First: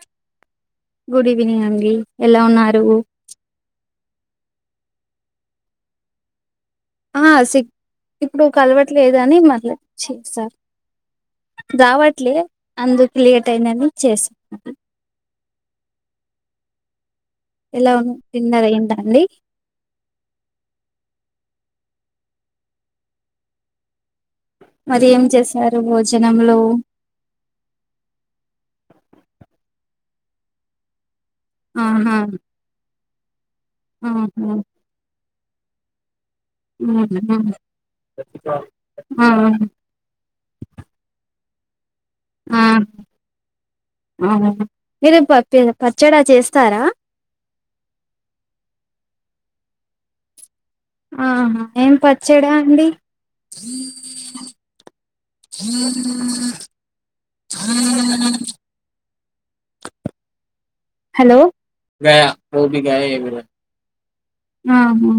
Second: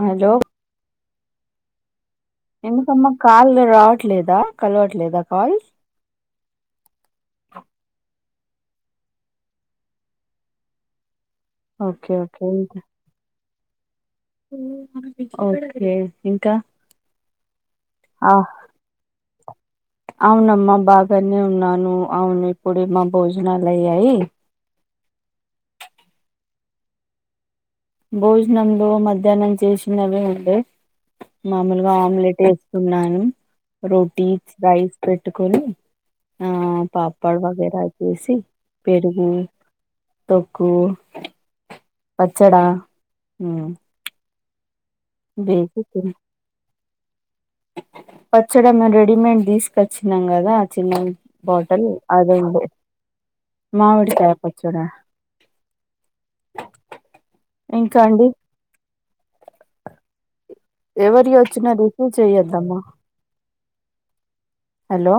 Hello good evening అండి ఎలా ఉన్నారు ఎందుకమ్మా కాల్ రావట్లేదా కలవట్లేదా కాల్ ఆ సి ఇప్పుడు కలవట్లేదు అని మట్ల చేస్తారు ఓకే దవట్లే ఓకే అందు కిళగ టైన్ అని ఓకే ఇంకా ఎలా ఉ ఆ డిన్నర్ అయిందా అండి అవునమ్మా బాగాని న ఉన్నాను అవును ఇప్పుడే మా భోజనాలు అయ్యాయి మరి ఏం చేశారు భోజనంలో భోజనంలో మధ్యాహ్నం చేసినవి ఉండే మామూలుగా ఆహా ఆమ్లెట్ వేస్తున్నాను రోటీ ఆహా రైస్ పెట్టుకొని ఆ పాపడు వగరా చేసి ఆ పెరుగు తక్కు ఆ పచ్చడా ఆ అవును. మీరు ప వేసి తిన్- పచ్చడా చేస్తారా పచ్చడి మేము రెడీమేడ్ తీసుకొచ్చినాం కదా చిన్న ఆహా బాటల్ ఏం అది పచ్చడా ఉంది అండి మామిడి కాయ పచ్చడ హ ఇంక అండి ఎవరియి హలో వచ్చినా రిసీవ్ చెయ్యొద్దమ్మా ఆహా హలో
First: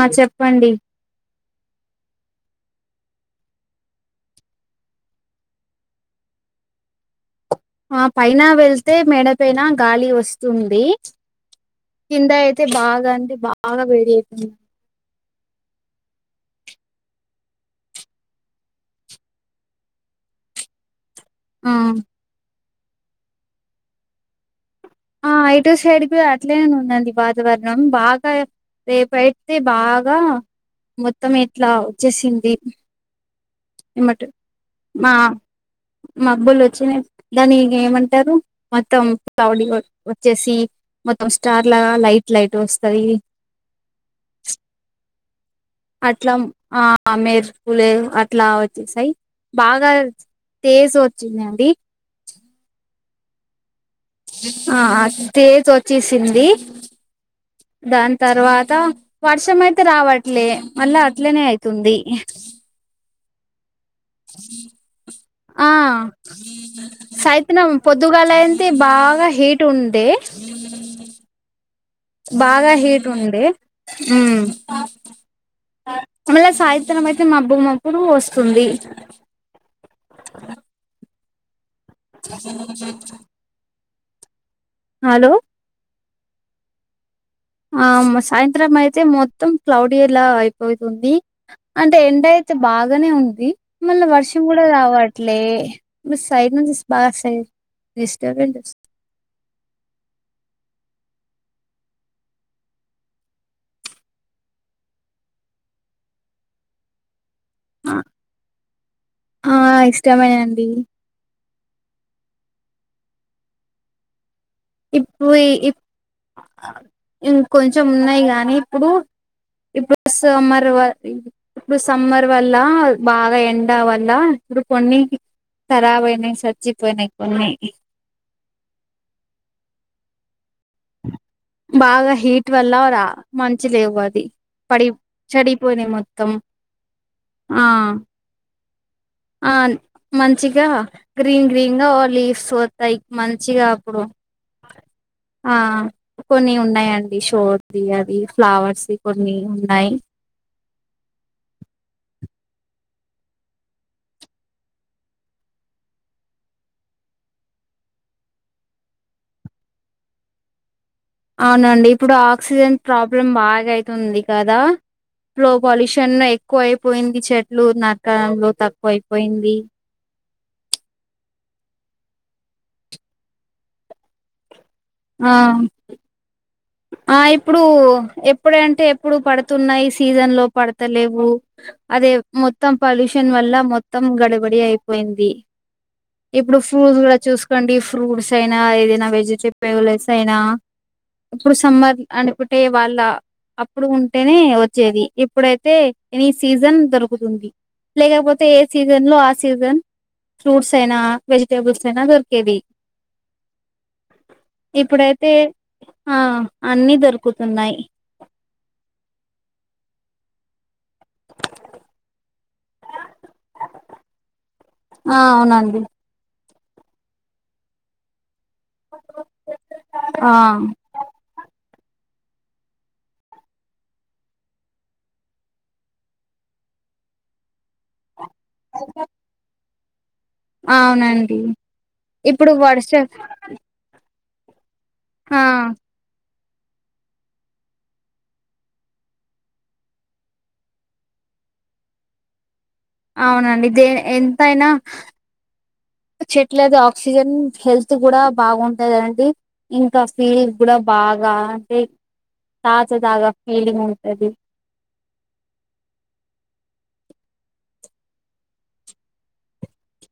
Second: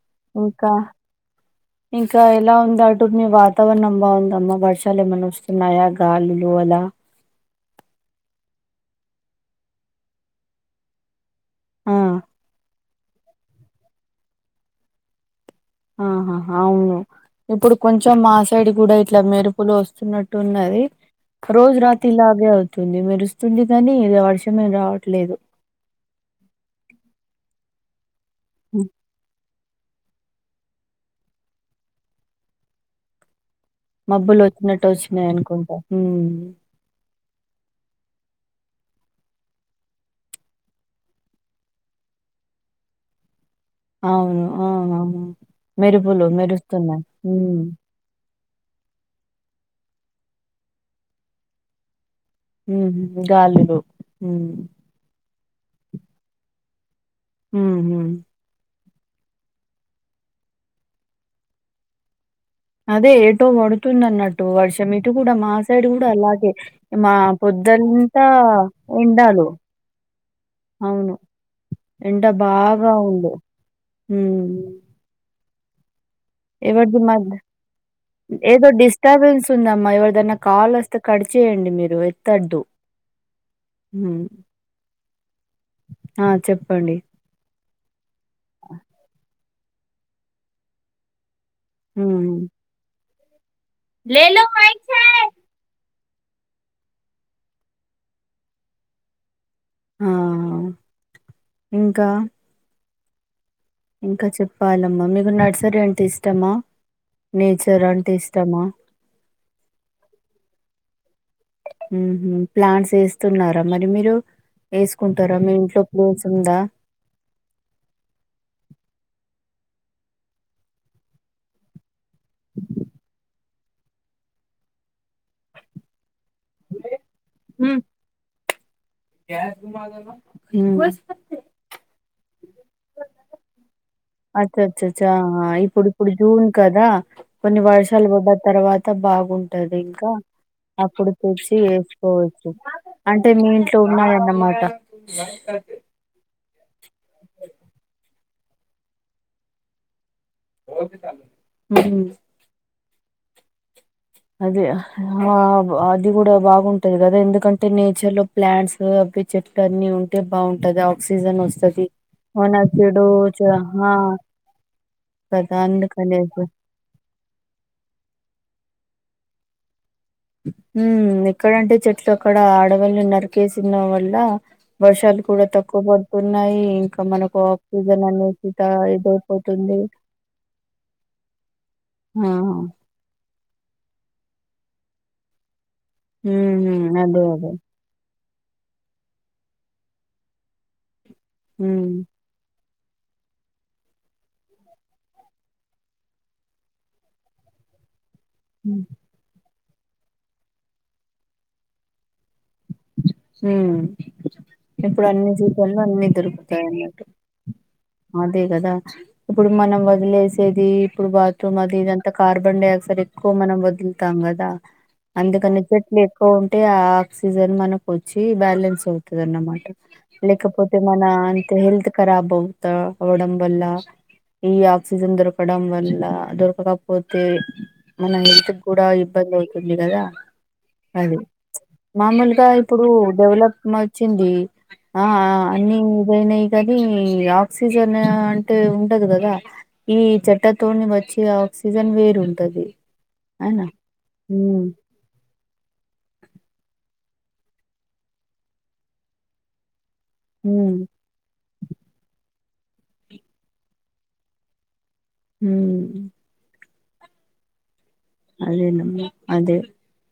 ఆ ఇంకా చెప్పండి [inaudible] ఇంకా ఎలా ఉంది అటు మీ వాతావరణం బాగుందమ్మా వర్షాలు ఏమన్నా వస్తున్నాయా గాలులు అల [inaudible] ఆ పైన వెళ్తే మెడ పైన గాలి వస్తుంది ఆ కింద అయితే బాగ అంటే బాగ వేడి అయితుంది ఆహా హా అవును ఇప్పుడు కొంచెం మా సైడ్ కూడ ఇట్ల మెరుపులు వస్తున్నట్టున్నది ఆ రోజు రాతి ఇలాగే అవుతుంది మెరుస్తుంది కానీ ఇద వర్షం ఎ రా ఆ ఇటు సైడ్ కు అట్ల ఉన్నది వాతావరణం బాగ హ్మ్. రేపు అయితే బాగ మొత్తం ఇట్ల వచ్చేసింది మటు మబ్బులు వచ్చినట్టు మా వచ్చినాయి అనుకుంటా ఉమ్ మబ్బులు వొచ్చినాయి దాని ఏమంటరు మొత్తం తౌడి వచ్చేసి మొత్తం స్టార్ లాగ లైట్ లైట్ గ వస్తది అవును ఆ అ అట్లా ఆ ఉమ్ మేరుపులే అట్ ఇట్లా వచ్చేసాయి బాగ తేజ్ వచ్చిందండి హ్మ్ గాలీలు ఆ తేజ ఓచ్చేసింది ఉహు దాన్ తర్వాత వర్షం అయితే రావట్లే మళ్ళ అట్లనే అయితుంది అదే ఏటో పడు తుంది అన్నట్టు వర్షం ఇటు కూడ మా ఆ సైడ్ కూడా అలాగే మా పొద్దంతా బాగ ఎండాలు హీట్ ఉండే అవును ఎండ బాగ బాగా హీట్ ఉండే హ్మ్ ఉమ్ ఎవరిది మా వస్తుంది ఏదో డిస్టర్బెన్స్ ఉందమ్మా ఎవరిదైన కాల్ వస్తే కట్ చేయండి మీరు జ హ్మ్ హలో ఆ చెప్పండి ఆ అమ్మ సాయంత్రం అయితే మొత్తం క్లౌడీలా అయిపోతుంది అంటే ఎండ ఉమ్ అయితే బాగనే ఉంది మళ్ళీ వర్షం కూడా రావట్లే మీ సైడ్ నుంచి స్ బగ సైడ్ డిస్టరెంట్స్ ఆ ఇంకా ఇంకా చెప్పాలమ్మా మీకు నర్సరీ అంటె ఇష్టమా నేచర్ అంటే ఇష్టమ ఆ ఇష్టమేనండి ఉహ్మ్ ప్లాన్స్ వేస్తున్నార మరి మీరు ఏసుకుంటారా ఇప్పుడు మీ ఇంట్లో ప్లేస్ ఉందా ఇంకొంచెం ఉన్నాయి గాని ఇప్పుడు ఇప్పుడు సమ్మర్ వా ఇప్పుడు సమ్మర్ వల్ల బాగా ఎం డ వల్ల ఇప్పుడు కొన్ని కరాబ్ అయ్నై చచ్చిపోయినాయ్ కున్ని రూమ్ మాదనా బాగా హీట్ ఇట్వల్ల రా మంచి లేవు అది పడి అచ్చచ్చచ్చా ఇప్పుడు చేడిపోయినై ఇప్పుడు మొత్తం జూన్ కదా కొన్ని ఆ వర్షాలు పడ్డ తర్వాత అంత ఆ బాగుంటది ఇంకా మంచిగా అప్పుడు గ్రీన్ తెచ్చి గ్రీన్ గా వేసుకోవచ్చు లీవ్స్ వస్తాయి అంటే మంచిగా మీంట్లో అప్పుడు ఉన్నాయనమాట ఆ కొన్ని ఉన్నాయండి షోర్ది అది ఫ్లవర్స్ కొన్ని ఉనై హ్మ్ అది అది కూడా బాగుంటది కదా ఎందుకంటే నేచర్లో ప్లాంట్స్ చెట్ల అన్ని ఉంటే బొంటది ఆ అవునండి ఇప్పుడు ఆక్సిజన్ ప్రాబ్లం చ బాగా హా అయితుంది కదా ప్రో కదా పొల్యూషన్ అందుకనేసి ఎక్కువ అయిపోయింది చెట్లు నరకడంలో తక్కు వైపోయింది ఉ ఎక్కడంటే చెట్లు అక్కడ అడవుల్ని నరికేసిన వల్ల వర్షాలు ఆ కూడా తక్కువ పడుతున్నాయి ఇంకా ఆ మనకు ఇప్పుడు ఆక్సిజన్ అనేసి త ఎప్పుడంటే ఎప్పుడు ఇదైపోతుంది పడుతున్నాయి సీజన్ లో పడతలేవు అదే ఆ, మొత్తం పొల్యూషన్ వల్ల మొత్తం గడబడి అయిపోయింది ఇప్పుడు ఉమ్ ఫ్రూట్స్ కూడా అదే అదే చూసుకోండి ఫ్రూట్స్ అదైనా ఎదైనా వెజిటేబుల్స్ అయినా ఇప్పుడు ఉమ్ సమ్మర్ అంటే అంటే వాళ్ళ అప్పుడు ఉంటేనే వచ్చేది ఇప్పుడైతే ఎనీ సీజన్ దొరుకుతుంది లేకపోతే ఏ సీజన్లో ఆ సీజన్ ఫ్రూట్స్ అయినా వెజిటేబుల్స్ అయినా దొర్కేది హ్మ్ ఇప్పుడు ఇప్పుడైతే అన్ని సీజన్లో అన్ని ఆ అన్ని దొరుకుతాయిన్నట్టు దొరుకుతున్నాయి అదే కదా ఇప్పుడు మనం వదిలేసేది ఇప్పుడు బాత్రూమ్ అది ఇదంతా కార్బన్ డైఆక్సైడ్ ఎక్కువ మనం వదులుతాం కదా ఆ అందుకని అవునండి చెట్లు ఎక్కువ ఉంటే ఆ ఆక్సిజన్ మనకొచ్చి బ్యాలెన్స్ అవుతదనమాట ఆ లేకపోతే మన అ హెల్త్ కారాబావుతా అవ్వడంవాళ్ళ ఈ ఆక్సిజన్ దొరకడం వల్ల దొరకకపోతే మన హె తుకూడా ఇబ్బంది అవుతుంది కదా అది అవునండి మామూలుగా ఇప్పుడు డెవలప్ వచ్చింది ఆ అన్ని ఏదైనా కానీ ఆక్సిజన్ అంటే ఉండదు కదా ఈ చెట్టాతోని వచ్చి సీజన్ వేరుంటాది అవునండి దే ఎంతయినా చెట్లేది ఆక్సిజన్ హెల్త్ కూడా బాగుంటుందండి ఇ క ఫీల్ కూడా ఉమ్ బాగా అంటే తాజాదాగా ఫీలింగ్ ఉంటది ఉమ్మ్ అదేనమ్మ అదే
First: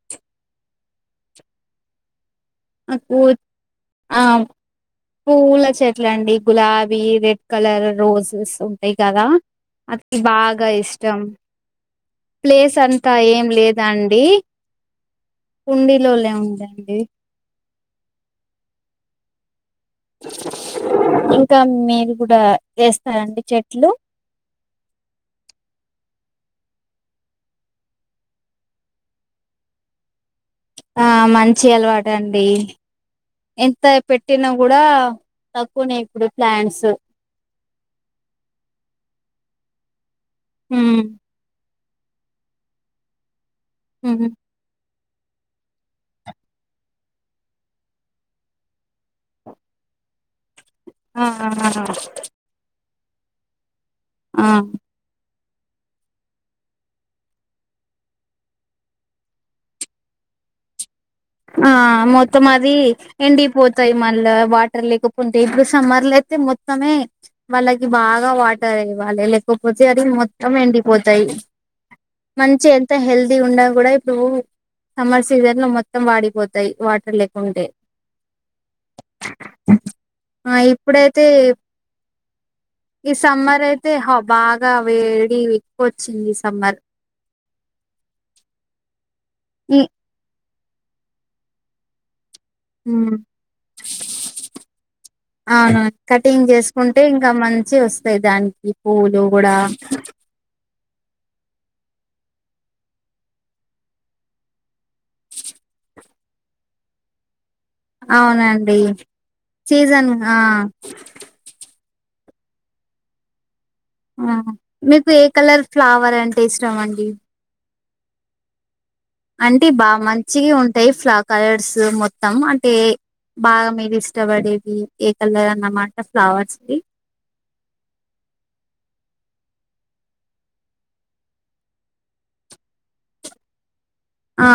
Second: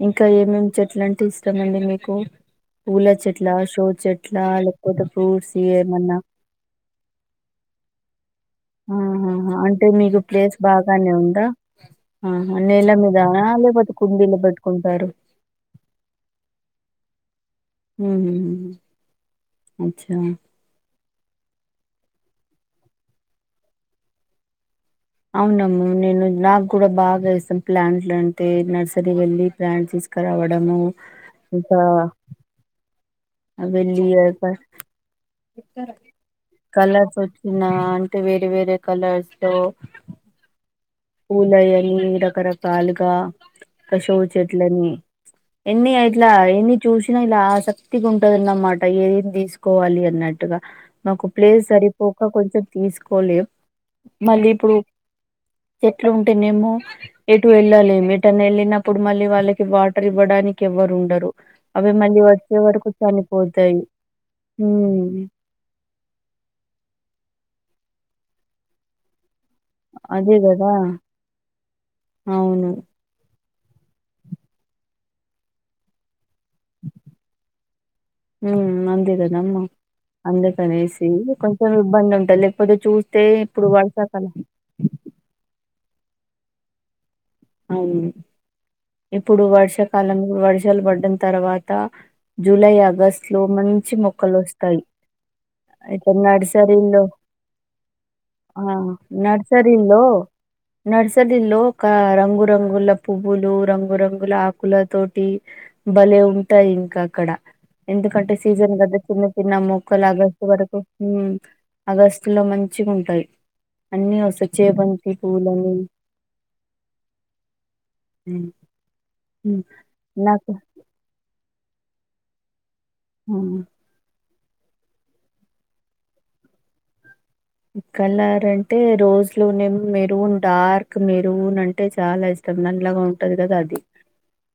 ఇంకా ఏమేమి చెట్ల అంటే ఇష్టమండి మీకు పూల నకు చెట్ల షో ఆ చెట్ల లేకపోతే ఫ్రూట్స్ పూల ఏమన్నా చెట్లండి గులాబీ రెడ్ క కలర్ రోజెస్ ఉంటాయి కదా ఆహాహా అంటే అది మీకు ప్లేస్ బాగా బాగానే ఇష్టం ఉందా ఆహా ప్లేస్ నేల అంతా మీద ఏం లేకపోతే లేదండి కుండీలో పెట్టుకుంటారు కుండీలోలే ఉందండి ఉమ్మ్ అచ్చా ఇంకా మీరు కూడా వేస్తారండి చెట్లు అవునమ్మ నేను నాకు కూడా బాగా ఇస్తాం ప్లాంట్లు అంటే నర్సరీ వెళ్ళి ప్లాంట్స్ తీసు ఆ మంచి అలవాట అండి ఎంత వెళ్ళి పెట్టినా కూడా తక్కువనేయి ఇప్పుడు ప్లాంట్స్ చిన అంటే వేరే వేరే కలర్స్ లో ఉమ్ పలయని రకరకాలుగా పశవు ఉమ్ చెట్లని ఎన్ని ఇట్లా ఎన్ని చూసినా ఇలా ఆసక్తికి ఉంటదన్నన్నమాట ఏదిమి తీసుకోవాలి అన్నట్టుగా ఆ నాకు ప్లేస్ సరిపోక కొంచెం తీసుకోలే ఆ మళ్ళీ ఇప్పుడు చెట్లు ఉంటేనేమో ఎటు వెళ్ళలేము ఎటని వెళ్ళినప్పుడు మళ్ళీ వాళ్ళకి వాటర్ ఇవ్వడానికి ఎవ్వరు ఉ ఆ మొత్తం అది చనిపోతాయి ఎండిపోతాయి. మళ్ళా వాటర్ ఉమ్ లేకపోతే ఇప్పుడు సమ్మర్ అతే మొత్తమే వాళ్ళకి బాగా వాటర్ ఇవ్వాలి లేతే పోతే అది అదే మొత్తం కదా ఎండిపోతాయి మంచి అవును ఎంత హెల్త్ ఇది ఉడా కూడా ఇప్పుడు సమ్మర్ సీజన్ లో మొత్తం వాడిపోతాయి వాటర్ లేకుంటే హ నందద నమ్ ఆ అందకనేసి ఇప్పుడైతే కొంచెం ఇబ్బంది ఉంటంది. లేకపోతే చూస్తే ఇప్పుడు వర్సాకలా ఏడి ఎక్కుచ్చింది సమ్మర్ అవును ఇప్పుడు ఈ వర్షాకాలంలో వర్షాలు పడ్డ తర్వాత జూలై మ్ ఆగస్టు లో మంచి మొక్కలు వస్తాయి అవును అయితే కటింగ్ చేసుకుంటే నర్సరిల్ల్లో ఇంకా మంచి వస్తాయి ఆ దానికి పూలు కూడా నర్సరిల్ నర్సరి లోక రంగ రంగురంగుల పువ్వులు రంగురంగుల ఆకుల తోటి భలే ఉంటాయి ఇంకా అక్కడ ఎందుకంటే సీజన్ అవునండి కదా చిన్న చిన్న మొక్కలు సీజన్ ఆ ఆగస్టు వరకు ఆగస్టు లో మంచిగా ఉంటాయి అన్నీ ఆ వస చేే మీకు బంతి ఏ కలర్ పూలని ఫ్లవర్ అంటే ఇష్టం అండి హ అంటే బాగా మంచిగా ఉంటాయి ఫ్లా కలర్స్ మొత్తం అ అే హ్మ్. బాగా మీరు ఇష్టపడేవి ఏ కలర్ అన్నమాంట ఫ్లవర్స్ కలర్ అంటే రోజులునేం మెరూన్ డార్క్ మెరూన్ అంటే చాలా ఇష్టం నల్లగా ఉంటది కద అది ఆ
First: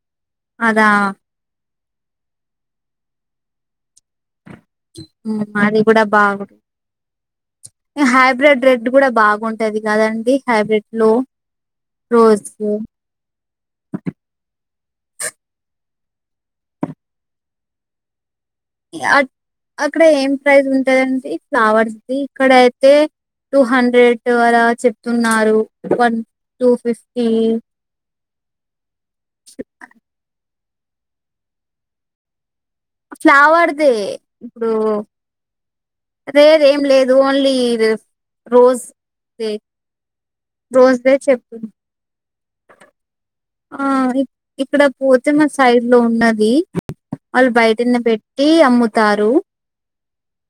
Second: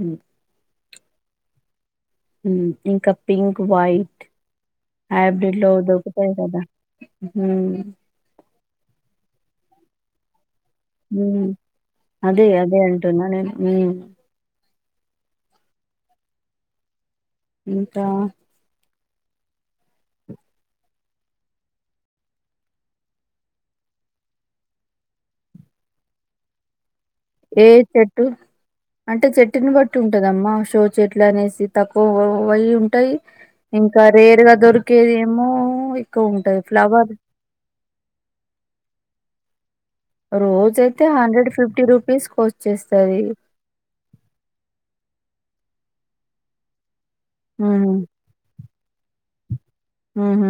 హ్మ్ అదా ఇంకా పింక్ వైట్ హైబ్రిడ్ లో అది కూడా దొరుకుతాయి బాగుంది కదా హ్మ్ హైబ్రిడ్ రేట్ ఇడ్డు కూడా బాగుంటది కదండి హైబ్రిడ్ లో హూ రోజ్ అదే అదే ఉంటు నే ఇంకా అక్కడ ఏం ప్రైస్ ఉంటందిడి ఫ్లవర్స్ది ఇక్కడ అయితే టూ హండ్రెడ్ అలా చెప్తున్నారున్ టూ ఫిఫ్టీ ఏ చెట్టు అంటే చెట్టుని బట్టి ఉంటదమ్మా చెట్ల అనేసి తక్కువ అయి ఉంటాయి ఫ్లవర్దే ఇంకా రేరుగా దొరికేది ఏమో రే రేం లేదు ఓన్లీ రోజ్ రోజ్ రోజయితే దే హండ్రెడ్ చెప్పు ఫిఫ్టీ రూపీస్ కు వచ్చేస్తుది ఆ ఇక్కడ పోతిమ సైడ్ లో ఉన్నది వాళ్ళు హ్మ్. బయటిని పెట్టి అమ్ముతారు హ హ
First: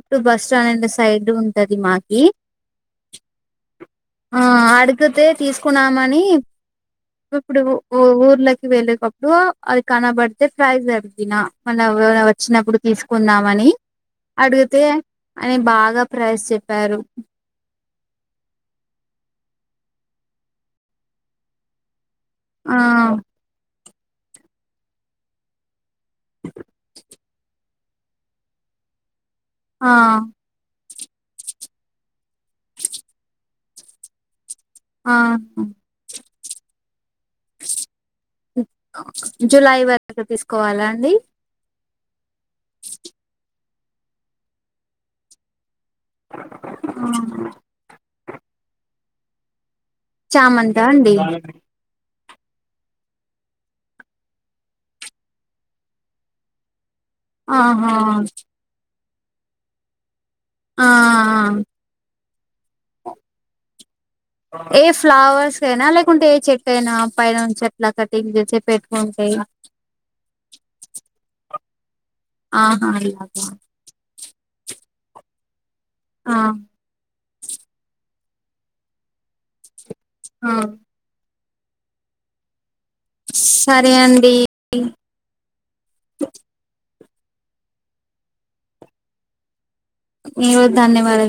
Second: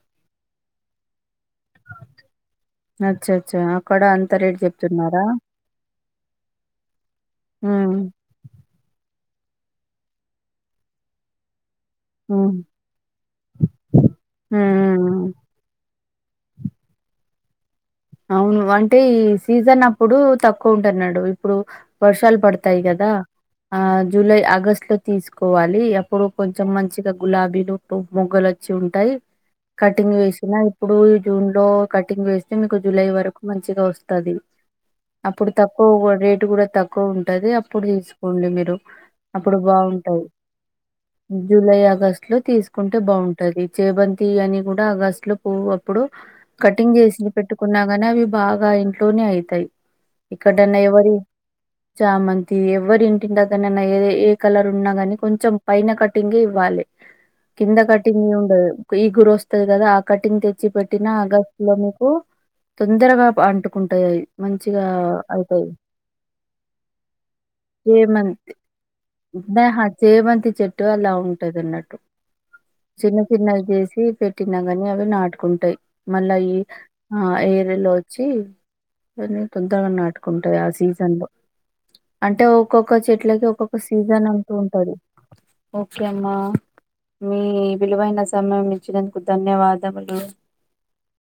ఇటు బస్ సైడ్ ఉంట అ ఇక్కడ ఎటువంటి పదాలను ఉపయోగించలేదు ఆడియోలో అచ్చచ్చా! మాత్రం పదాలు అక్కడ అంత ఉపయోగించి రేట్ ఉన్నాయి ఉంటది చెప్తున్నారా? మాకి ఆ అడిగితే తీసుకుంటది మని ఇప్పుడు హ్మ్. ఊర్లకి వెళ్ళేకప్పుడు అది కనబడితే ఫ్రైస్ ఆడిగిన మనం ఎ హ్మ్. వచ్చినప్పుడు తీసుకుందామని హ్మ్. అడిగితే హ్మ్. అని బాగా పయ చెప్పారు అవును అంటే ఈ సీజన్ అప్పుడు తక్కువ ఉంటున్నాడు ఇప్పుడు వర్షాలు ఆ పడతాయి కదా ఆ జూలై ఆగస్ట్ లో తీసుకోవాలి. అప్పుడు కొంచెం మంచిగా గులాబీలు మొగ్గలు వచ్చి ఉంటాయి ఆ కటింగ్ వేసిన ఇప్పుడు జూన్ లో కటింగ్ వేస్తే జులై వరకు మంచిగా వస్తుంది ఆ అప్పుడు తక్కువ రేట్ కూడా తక్కువ ఎక్కువ ఉంటది అప్పుడు తీసుకోండి మీరు అప్పుడు జులై వరకు బాగుంటది తీసుకోవాలా అండి జూలై ఆగస్టు లో తీసుకుంటే బాగుంటది చేబంతి అని కూడా గస్ట్ లో పో అప్పుడు కటింగ్ చేసిన పెట్టుకున్నా నీ అవి బాగా ఇంట్లోనే అవుతాయి ఇక్కడనే చామంతా ఎవరి అండి చామ ఇది ఎవరి ఇంటింటి దకనైనా ఏ ఏ కలర్ ఉన్నా కానీ కొంచెం పైన కటింగే ఇవ్వాలి కింద ఆహా కటింగ్ ఉండ ఈ గుర వస్తుంది కదా ఆ కటింగ్ తెచ్చి ఆ పెట్టినా ఆగస్టు లో మీకు తొందరగా అంటుకుంటాయివి మంచిగా ఏ ఫ్లవర్స్ అవుతాయి కైనా లేకుంటే ఏ చెట్టు అయినా పైనుంచి అట్లా కటింగ్ చేసి పెట్టుకుంటే చేమంతిహా చేమంతి చెట్టు అలా ఉంటుంది న్నట్టు ఆహా చిన్న అలాగా చిన్నవి చేసి పెట్టినా కానీ అవి నాటుకుంటాయి మళ్ళా ఆ ఈ ఆ ఏరిలో వచ్చి నాటుకుంటాయి ఆ సీజన్ లో అంటే ఒక్కొక్క చెట్లకి ఒక్కొక్క సరే సీజన్ అండి అంటూ ఉంటాడు ఓకే అమ్మా మీ విలువైన సమయం ఇచ్చినందుకు ధన్యవాద నవు ధన్యవాదంగా